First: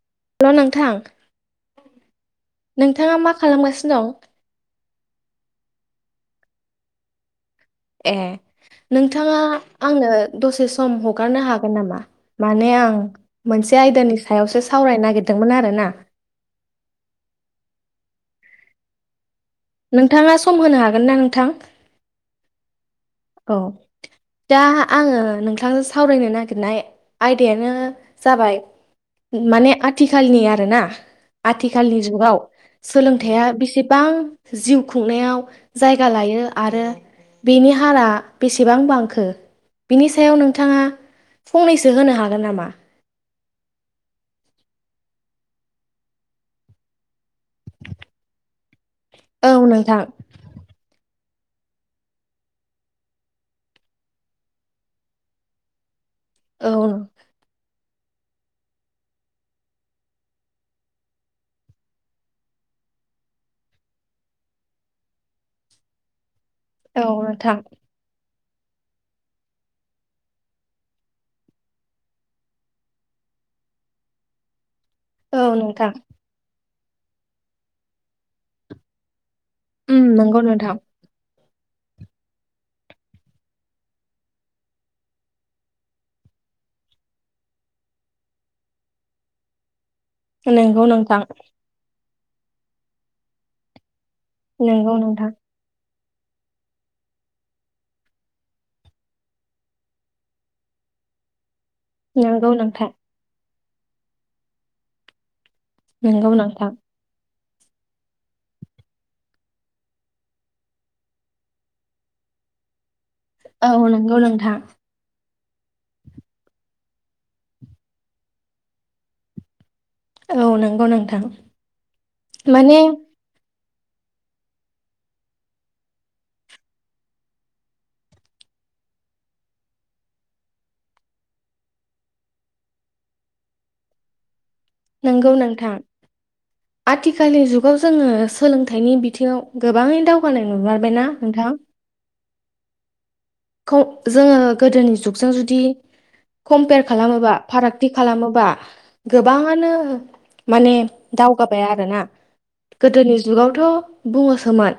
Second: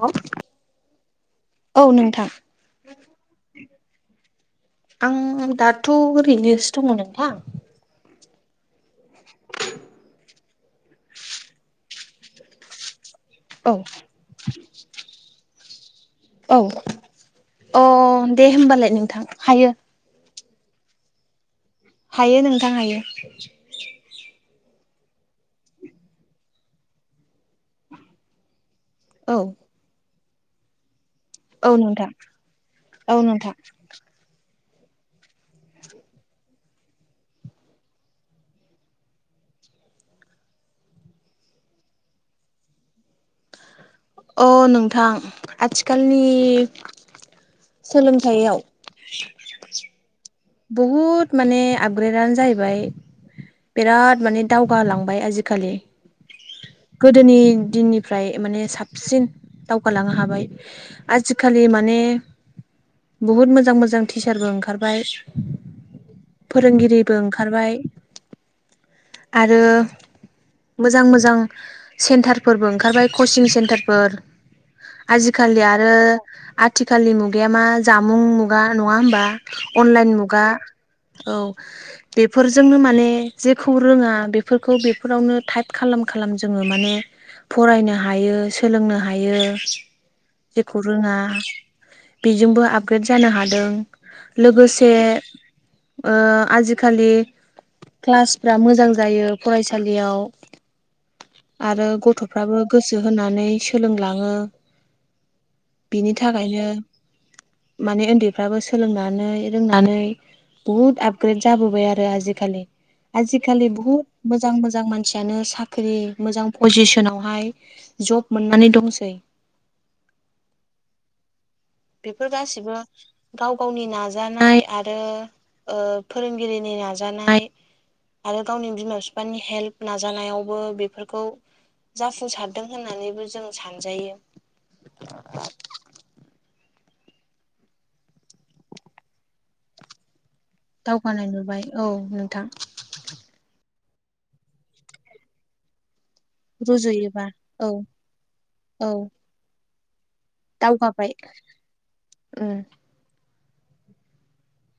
औ हेल' नोंथां। औ नोंथां। नोंथाङा मा खालामगासिनो दं? आं दाथ' ओरैनोसो दङ नोंथां। ए नोंथाङा आंनो दसे सम हगारनो हागोन नामा माने आं औ मोनसे आयदानि सायावसो सावरायनो नागिरदोंमोन आरोना। औ अ दे होमबालाय नोंथां हायो। नोंथाङा सम होनो हागोन ना नोंथां? हायो नोंथां हायो। औ दा आङो नोंथांजों सावरायनो नागिरनाय आयदायानो जाबाय औ माने आथिखालनि आरोना औ आथिखालनि नोंथां जुगाव औ सोलोंथाइा नोंथां बेसे गोबां जिउ खुंनायाव जायगा लायो आरो बेनि हारा बेसेबां बांखो बिनि सायाव नोंथाङा फंनैसो होनो हागोन नामा अ नोंथां आथिखालनि सोलोंथायाइयाव औ नोंथां बहुद माने आपग्रेडानो जाहैबाय बिराद माने दावगालांबाय आजिखालि औ गोदोनि दिननिफ्राय माने साबसिन दावगालांनो हाबाय। आजिखालि माने बहुद मोजां मोजां टिचारबो ओंखारबाय। औ फोरोंगिरिबो नोंथां ओंखारबाय आरो मोजां मोजां सेन्टारफोरबो ओंखारबाय कचिं सेन्टारफोर औ आजिखालि नोंथां आरो आथिखालनि मुगाया मा जामुं मुगा नङा होमबा उम अनलाइन नंगौ मुगा नोंथां औ बेफोरजोंनो माने जेखौ रोङा बेफोरखौ बेफोरावनो टाइप खालाम खालाम जोङो माने फरायनो हायो सोलोंनो हायो जेखौ नंगौ रोङा नोंथां बेजोंबो आपग्रेड जानो हादों लोगोसे नंगौ नोंथां आजिखालि क्लासफ्रा मोजां जायो फरायसालियाव आरो नंगौ गथ'फ्राबो नोंथां गोसो होनानै सोलोंलाङो बिनि नंगौ नोंथां थाखायनो माने उन्दैफ्राबो सोलोंनानै रोंनानै बुहुत आपग्रेद जाबोबाय आरो आजिखालि औ आजिखालि बुहुत नंगौ मोजां नोंथां मोजां मानसि मानसियानो साख्रि मोजां पजिसनावहाय जब मोननानै दंसै औ नंगौ नोंथां बेफोर गासिबो माने गाव गावनि नाजानाय आरो फोरोंगिरिनि नाजानाय आरो गावनि बिमा बिफानि हेल्प नाजानायावबो बेफोरखौ जाफुंसारदों होननानैबो जों सानजायो नोंगौ नोंथां आथिखालनि जुगाव जोङो सोलोंथाइनि बिथिङाव गोबाङै दाव दावगानाय नुमारबायना दावगानाय नोंथां नुबाय औ नोंथां जोङो गोदोनि जुगजों जुदि कमपेयार रुजुयोबा खालामोबा औ फारागथि खालामोबा औ गोबाङानो माने दावगाबाय दावगाबाय आरोना उम गोदोनि जुगावथ' बुङोसोमोन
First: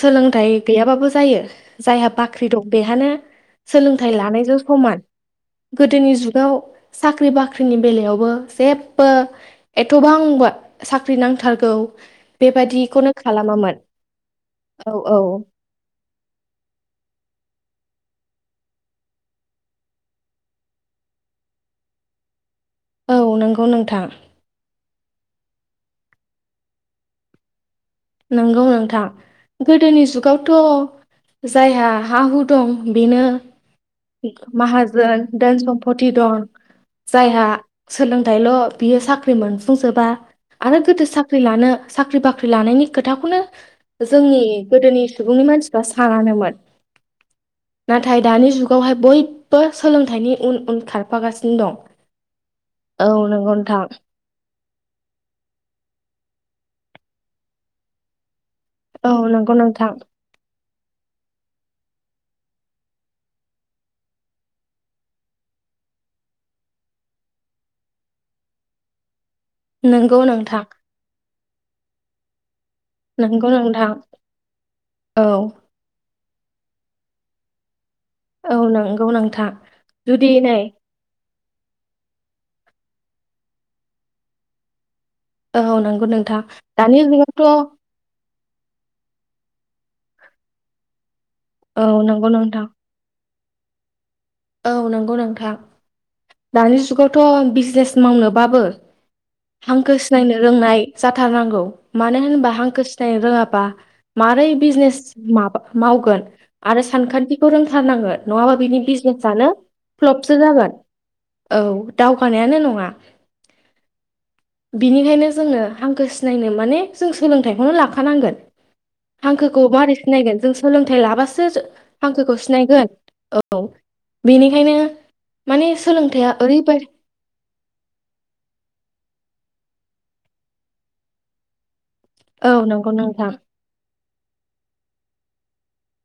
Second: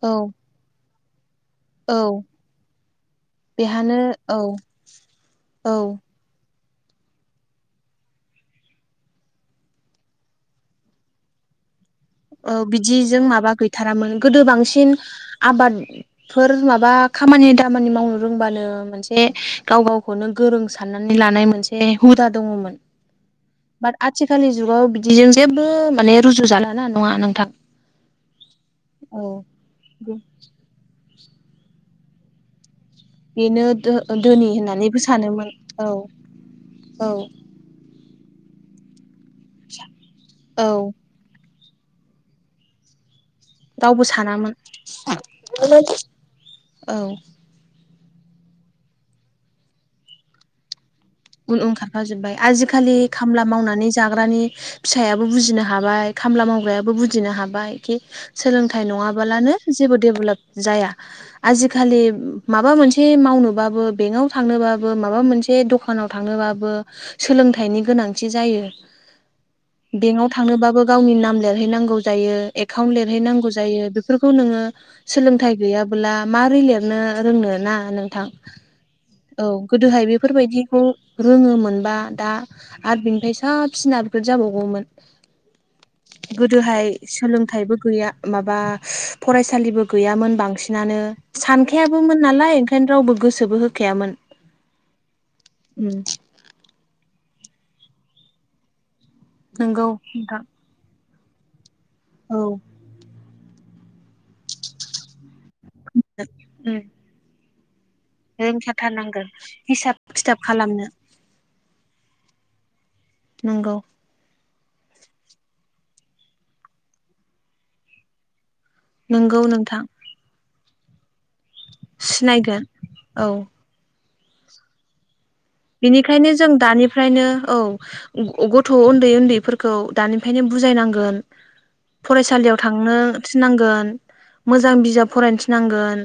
औ सोलोंथाइ गैयाबाबो जायो जायहा औ बाख्रि दं बेहानो बेहानो सोलोंथाइ औ लानायजों समान औ गोदोनि जुगाव साख्रि बाख्रिनि बेलायावबो जे एथ'बांबो साख्रि नांथारगौ औ बेबादिखौनो बिदिजों माबा खालामामोन गैथारामोन गोदो औ बांसिन औ आबाद फोर माबा खामानि दामानि मावनो रोंबानो मोनसे गाव गावखौनो गोरों साननानै लानाय मोनसे हुदा दङमोन औ नंगौ बाद नोंथां आथिखालनि जुगाव बिदिजों जेबो माने रुजु जालाना नङा नोंथां नंगौ नोंथां औ गोदोनि जुगावथ' जायहा हा हु दं बेनो धोनि होननानैबो माहाजोन सानोमोन दोन औ सम्फथि दं औ जायहा सोलोंथाइल' बियो साख्रि मोनफुंजोबा औ आरो गोदो साख्रि साख्रि लानो साख्रि बाख्रि लानायनि खोथाखौनो रावबो जोंनि सानामोन गोदोनि सुबुंनि मानसिफ्रा सानानोमोन औ नाथाय दानि जुगावहाय बयबो सोलोंथाइनि उन उनखार उन उन खारफाजोबबाय आजिखालि खामला नंगौ नोंथां मावनानै जाग्रानि फिसायाबो बुजिनो हाबाय खामला मावग्रायाबो बुजिनो हाबाय खि सोलों नाथाय औ नंगौ नङाबालानो नोंथां जेबो डेभलप जाया आजिखालि माबा मोनसे मावनोबाबो बेंकआव थांनोबाबो माबा मोनसे दखान दखानाव थांनोबाबो सोलोंथाइनि गोनांथि जायो नंगौ बेंकआव नोंथां थांनोबाबो गावनि नाम लिरहैनांगौ जायो एकाउन्ट नंगौ लिरहैनांगौ जायो नोंथां बेफोरखौ नोङो औ सोलोंथाइ गैयाब [unintelligible] बला मारै लिरनो रोंनो ना नोंथां औ नंगौ नोंथां औ गोदोहाय जुदि नै बेफोरबायदि रोङोमोनबा दा आरो बिनिफ्राय साबसिन आपग्रेद जाबावगौमोन औ नंगौ नोंथां गोदोहाय दानि जुगावथ' सोलोंथाइबो गैया माबा फरायसालिबो गैयामोन बांसिनानो औ सानखायाबोमोन नंगौ नालाय नोंथां ओंखायनो रावबो गोसोबो होखायामोन औ नंगौ नोंथां उम दानि जुगावथ' बिजनेस मावनोबाबो नंगौ हांखो सिनायनो नोंथां रोंनाय जाथारनांगौ मानो औ होनबा हांखो सिनायनो रोङाबा मारै बिजनेस माबा [inaudible] मावगोन आरो सानखान्थिखौ रोंथारनांगोन नङाबा बिनि [inaudible] रोंखाथारनांगोन बिजनेसानो हिसाब फ्लबसो खिथाब जागोन खालामनो औ दावगानायानो नङा नोंगौ। बिनिखायनो जोंनो हांखो सिनायनो माने जों सोलोंथाइखौनो लाखानांगोन। नंगौ हांखोखौ नोंथां माबोरै सिनायगोन जों सोलोंथाइ लाबासो हांखोखौ सिनायगोन औ। बेनिखायनो माने सोलोंथाइया ओरैबायाद फ्रायनो औ गथ' उन्दै उन्दैफोरखौ दानिफ्रायनो बुजायनांगोन। औ फरायसालियाव नंगौ थांनो नोंथां थिनांगोन। मोजां बिजाब फरायनोथिनांगोन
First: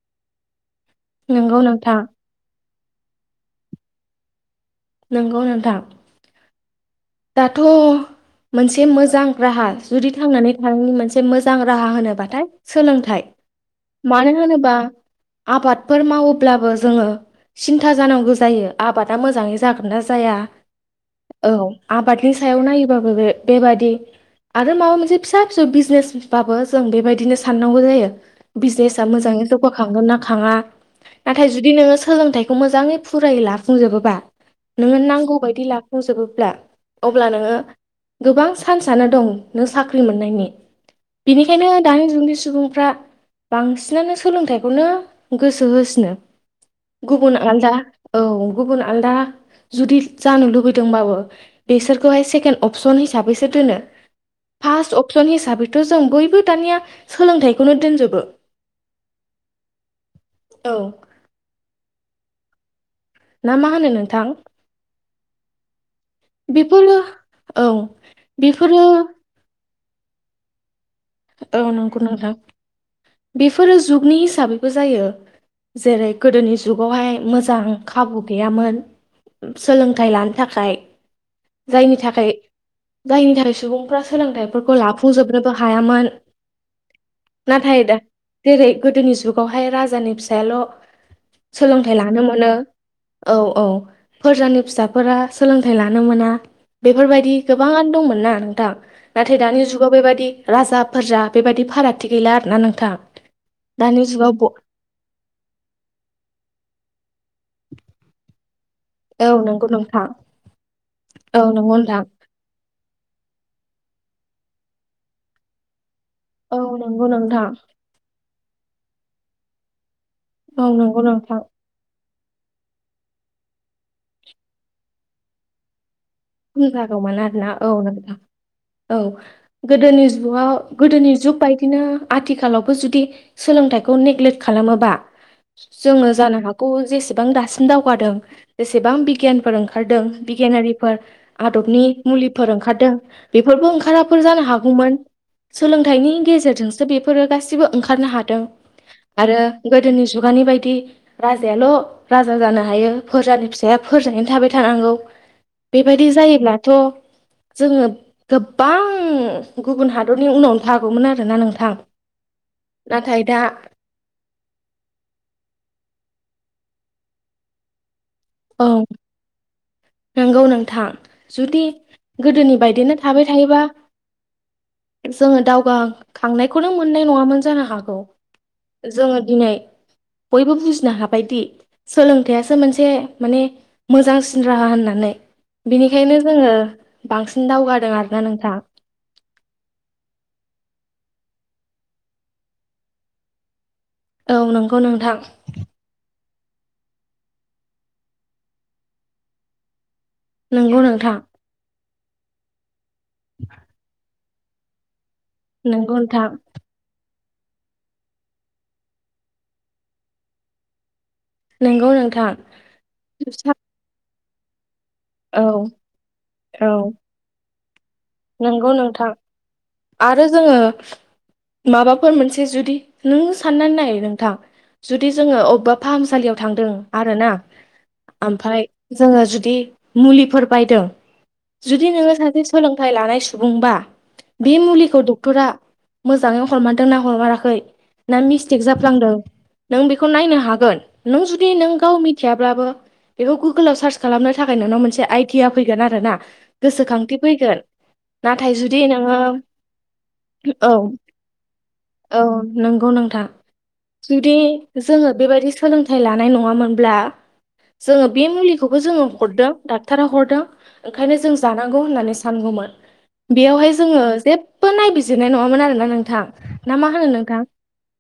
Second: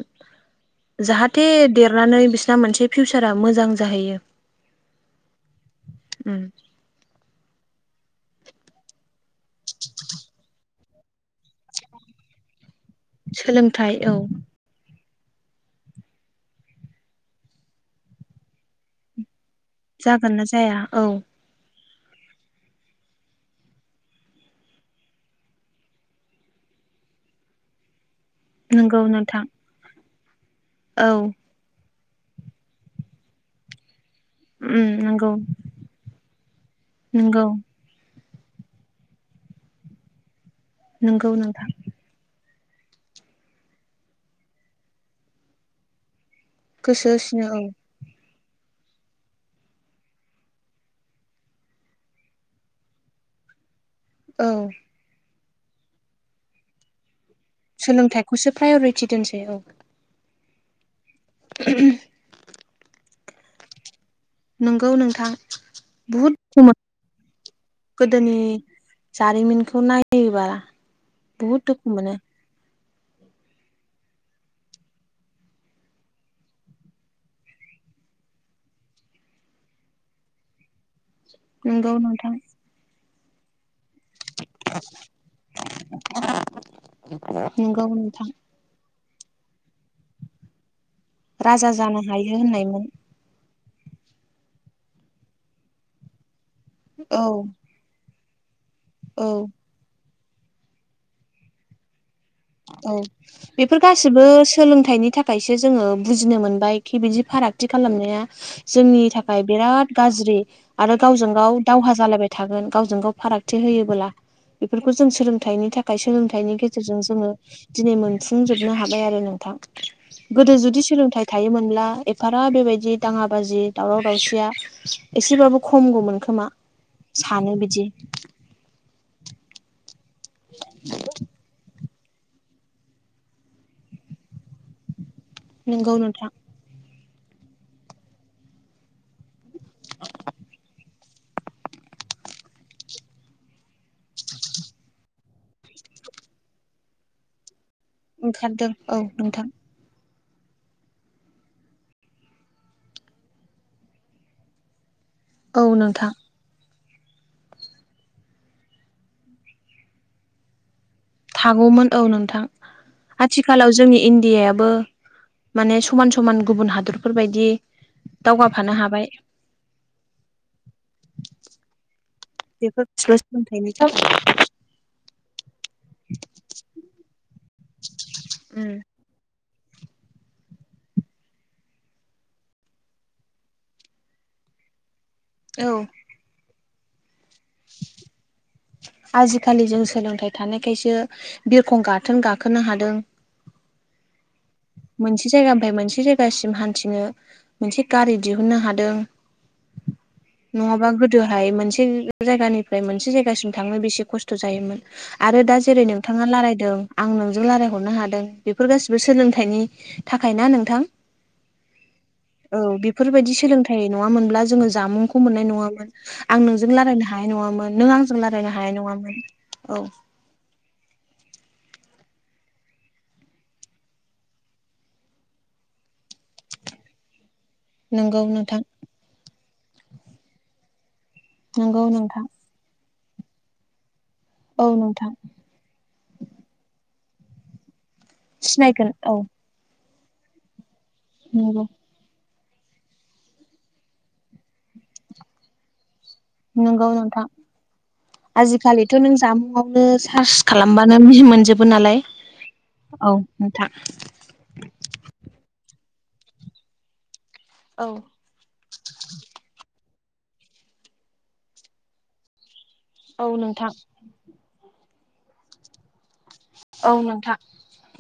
जाहाथे नंगौ नोंथां देरनानै बिसिना मोनसे फिउचारा मोजां जाहैयो। नोंगौ नोंथां। उम। दाथ' मोनसे मोजां राहा जुदि थांनानै मोन मोजां रा होनोबाथाय सोलोंथाय सोलोंथाइ औ मानो होनोबा आबादफोर मावोब्लाबो जोङो सिन्था जानांगौ जायो। आबादा मोजाङै जागोनना जाया औ। आबादनि सायाव नायोबाबो बे बेबादि आरो माबा मोनसे फिसा फिसौ बिजनेसबाबो जों बेबायदिनो साननांगौ जायो। नंगौ बिजनेसा मोजाङै नोंथां जौगाखांगोन ना खाङा। औ। नाथाय जुदि नोङो सोलोंथाइखौ मोजाङै फुरायो लाफुंजोबोबा उम नोङो नंगौ नांगौ बायदि लाखांजोबोब्ला अब्ला नंगौ नोङो गोबां चान्सनो दं नों साख्रि मोननायनि नंगौ नोंथां बिनिखायनो दानि जुगनि सुबुंफ्रा बांसिनानो सोलोंथाइखौनो गोसो होसिनो। गोसो गुबुन होसिनो औ आलदा औ गुबुन आलदा जुदि जानो लुबैदोंबाबो। बेसोरखौहाय सेकेणड अपसन हिसाबैसो दोनो औ फार्स्ट अन [unintelligible] फन हिसाबैथ' जों बयबो दानिया सोलोंथाइ सोलोंथाइखौसो प्रायरिटि दोनसै औ। औ। [unintelligible] ना मा होनो नोंथां? नोंगौ नोंथां बहुद बेफोरो औ बेफोरो जारिमिनखौ नायोबा बुहुद औ दुखु नंगौ मोनो नोंथां बेफोरो जुगनि हिसाबैबो जायो। जेरै गोदोनि जुगावहाय मोजां खाबु गैयामोन सोलोंथाइ लानो थाखाय नंगौ जायनि थाखाय नोंथां जायनि थाखाय सुबुंफ्रा सोलोंथाइफोरखौ लाफुंजोबनोबो हायामोन नाथाय नंगौ दा नोंथां जेरै गोदोनि जुगावहाय राजानि फिसायाल' राजा सोलोंथाइ जानो लानो हायो मोनो होननायमोन औ औ फोरजानि फिसाफोरा सोलोंथाइ लानो मोना बेफोरबायदि औ गोबाङानो दंमोन ना नोंथां नाथाय औ दानि जुगाव बेबायदि राजा [unintelligible] जा बेबादि फारागथि गैला आरो औ बेफोर गासिबो ब सोलोंथाइनि थाखाय थाखायसो जोङो बुजिनो मोनबाय खि बिदि फारागथि खालामनाया जोंनि औ थाखाय नंगौ बिराद नोंथां गाज्रि आरो गावजों औ गाव नंगौ दावहा नोंथां जालायबाय। थागोन गावजों गाव फारागथि होयोबोला बेफोरखौ जों सोलोंथाइनि थाखाय सोलों [unintelligible] औ फेथाइनि गेजेरजों नंगौ जोङो नोंथां दिनै मोनफुंजोबनो हाबाय आरो नोंथां गोदो औ जुदि नंगौ सोलोंथाइ नोंथां थायोमोनब्ला बारा बेबायदि दाङा बाजि दावराव दावसिया एसेबाबो खमगौमोनखोमा जागौमोन आरोना सानो औ बिदि नोंथां औ गोदोनि जुगाव गोदोनि जुग बायदिनो आथिखालावबो जुदि सोलोंथाइखौ नेग्लेक्ट खालामोबा नंगौ जोङो नोंथां जानो हागौ खौ जेसेबां दासिम दावगादों जेसेबां बिगियानफोर ओंखारदों बिगियानारिफोर आदबनि मुलिफोर ओंखारदों बेफोरबो ओंखाराफोर जानो हागौमोन सोलोंथाइनि गेजेरजोंसो बेफोरो गासिबो ओंखारनो हादों ओंखारदों औ आरो नोंथां गोदोनि जुगानि बायदि राजायाल' राजा जानो हायो फोरजानि फिसाया फोरजायैनो थाबाय थानांगौ औ बेबायदि नोंथां जायोब्लाथ' जोङो गोबां गुबुन हादरनि उनावनो थागौमोन आरो थागौमोन औ नोंथां दा आथिखालाव जोंनि इण्डियाबो माने समान समान गुबुन हादरफोरबायदि दावगाफानो हाबाय नोंगौ नोंथां जुदि गोदोनि बायदिनो बेफोरखौल' थाबाय थायोबा सोलोंथाइनि उम जोङो दावगाखांनायखौनो मोननाय नङामोन जानो हागौ जोङो दिनै बयबो बुजिनो हाबायदि सोलोंथाइयासो मोनसे माने मोजांसिन राहा होननानै औ बिनिखायनो जोङो बांसिन दावगादों आरोना नोंथां आजिखालि जों सोलोंथाइ थानायखायसो बिरखं गाथोन गाखोनो हादों औ नंगौ नों मोनसे जायगानिफ्राय मोनसे जाय सिम हान्थिनो मोनसे गारि दिहुननो हादों नंगौ नङाबा नोंथां गोदोहाय मोनसे जायगानिफ्राय मोनसे जायगासिम थांनो बेसे खस्थ' खस्थ' जायोमोन आरो दा जेरै नंगौ नोंथाङा नोंथां लारायदों आं नोंजों लारायहरनो हादों बेफोर गासिबो सोलोंथाइनि थाखाय ना नोंथां नंगौ नोंथां औ बेफोरबायदि सोलोंथाइ नङामोनब्ला जोङो जामुंखौ मोननाय औ नङामोन आं नोंजों औ लारायनो हानाय नङामोन नों आंजों लारायनो नंगौ हानाय नोंथां नङामोन औ आरो जोङो माबाफोर मोनसे जुदि नों साननानै नाय नोंथां जुदि जोङो अबेबा फाहामसालियाव थांदों आरो ना नंगौ नोंथां आमफ्राय जोङो जुदि मुलिफोर बायदों नंगौ जुदि नोङो नोंथां सासे सोलों थाय लानाय सुबुंबा बे औ मुलिखौ नोंथां डक्ट'रा मोजाङै हरमारदों ना हरमाराखै ना मिस्टेक सिनायगोन औ जाफ्लांदों नों बेखौ नायनो हागोन नों जुदि नंगौ नों गाव मिथियाब्लाबो बेखौ गुगोलाव सारच खालामनो थाखाय नोंनाव मोनसे आइडिया फैगोन आरो ना नंगौ गोसोखांथि नोंथां फैगोन नाथाय जुदि आजिखालिथ' नों नोङो जामुंआवनो सारच औ खालामबानो मोनजोबो नालाय औ नंगौ औ नोंथां जुदि जोङो बेबायदि सोलोंथाइ लानाय नङामोनब्ला औ जोङो बे मुलि खौबो जोङो हरदों डाक्टरा हरदों ओंखायनो जों जानांगौ होननानै सानगौमोन औ बेयावहाय नोंथां जोङो जेबो नायबिजिरनाय नङामोन आरोना नोंथां ना मा औ होनो नोंथां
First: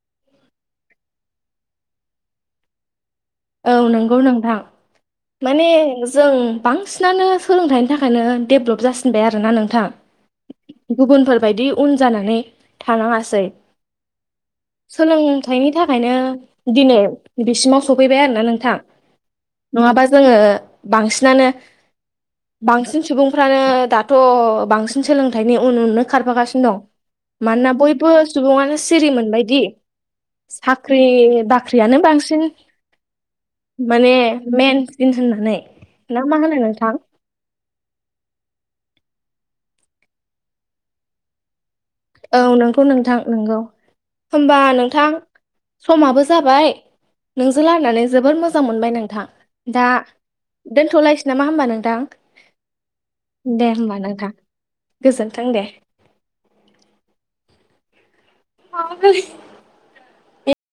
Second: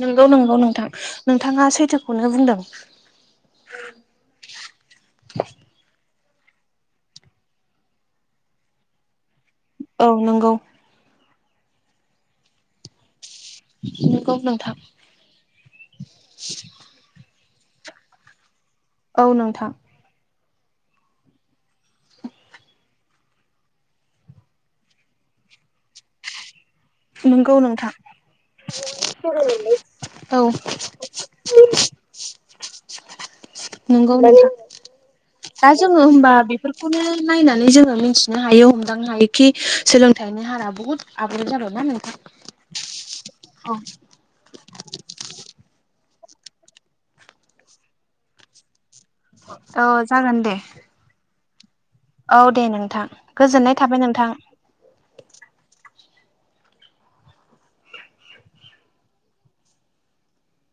नोंगौ नोंगौ नोंथां नोंथाङा सैथोखौनो बुंदों औ नोंगौ नोंथां माने जों बांसिनानो सोलोंथाइनि थाखायनो डेभलप जासिनबाय आरोना नोंथां औ नंगौ गुबुनफोरबायदि उन जानानै थानाङासै [unintelligible] सोलोंथाइनि थाखायनो दिनै बिसिमाव सफैबाय आरोना नोंथां औ नोंथां नङाबा जोङो बांसिनानो बांसिन सुबुंफ्रानो दाथ' बांसिन सोलोंथाइनि उन उननो खारफागासिनो दं नंगौ मानोना नोंथां बयबो सुबुङानो सिरि मोनबायदि औ साख्रि बाख्रियानो बांसिन माने नंगौ नोंथां मेन जिन्स होनना दा जोङो होमबा बेफोरखौनो नायनानै जोङो मिथिनो हायो हमदांनो हायोखि सोलोंथाइनि हारा बुहुत आपग्रेड जाबाय ना नों औ नोंगौ नोंथां नोंगौ होमबा नोंथां समाबो जाबाय नोंजों रायलायनानै जोबोर मोजां मोनबाय नोंथां औ दा जागोन दे दोनथलायसै नामा होमबा नोंथां औ दे नोंथां दे गोजोननाय होमबा थाबाय नोंथां गोजोन्थों दे [unintelligible]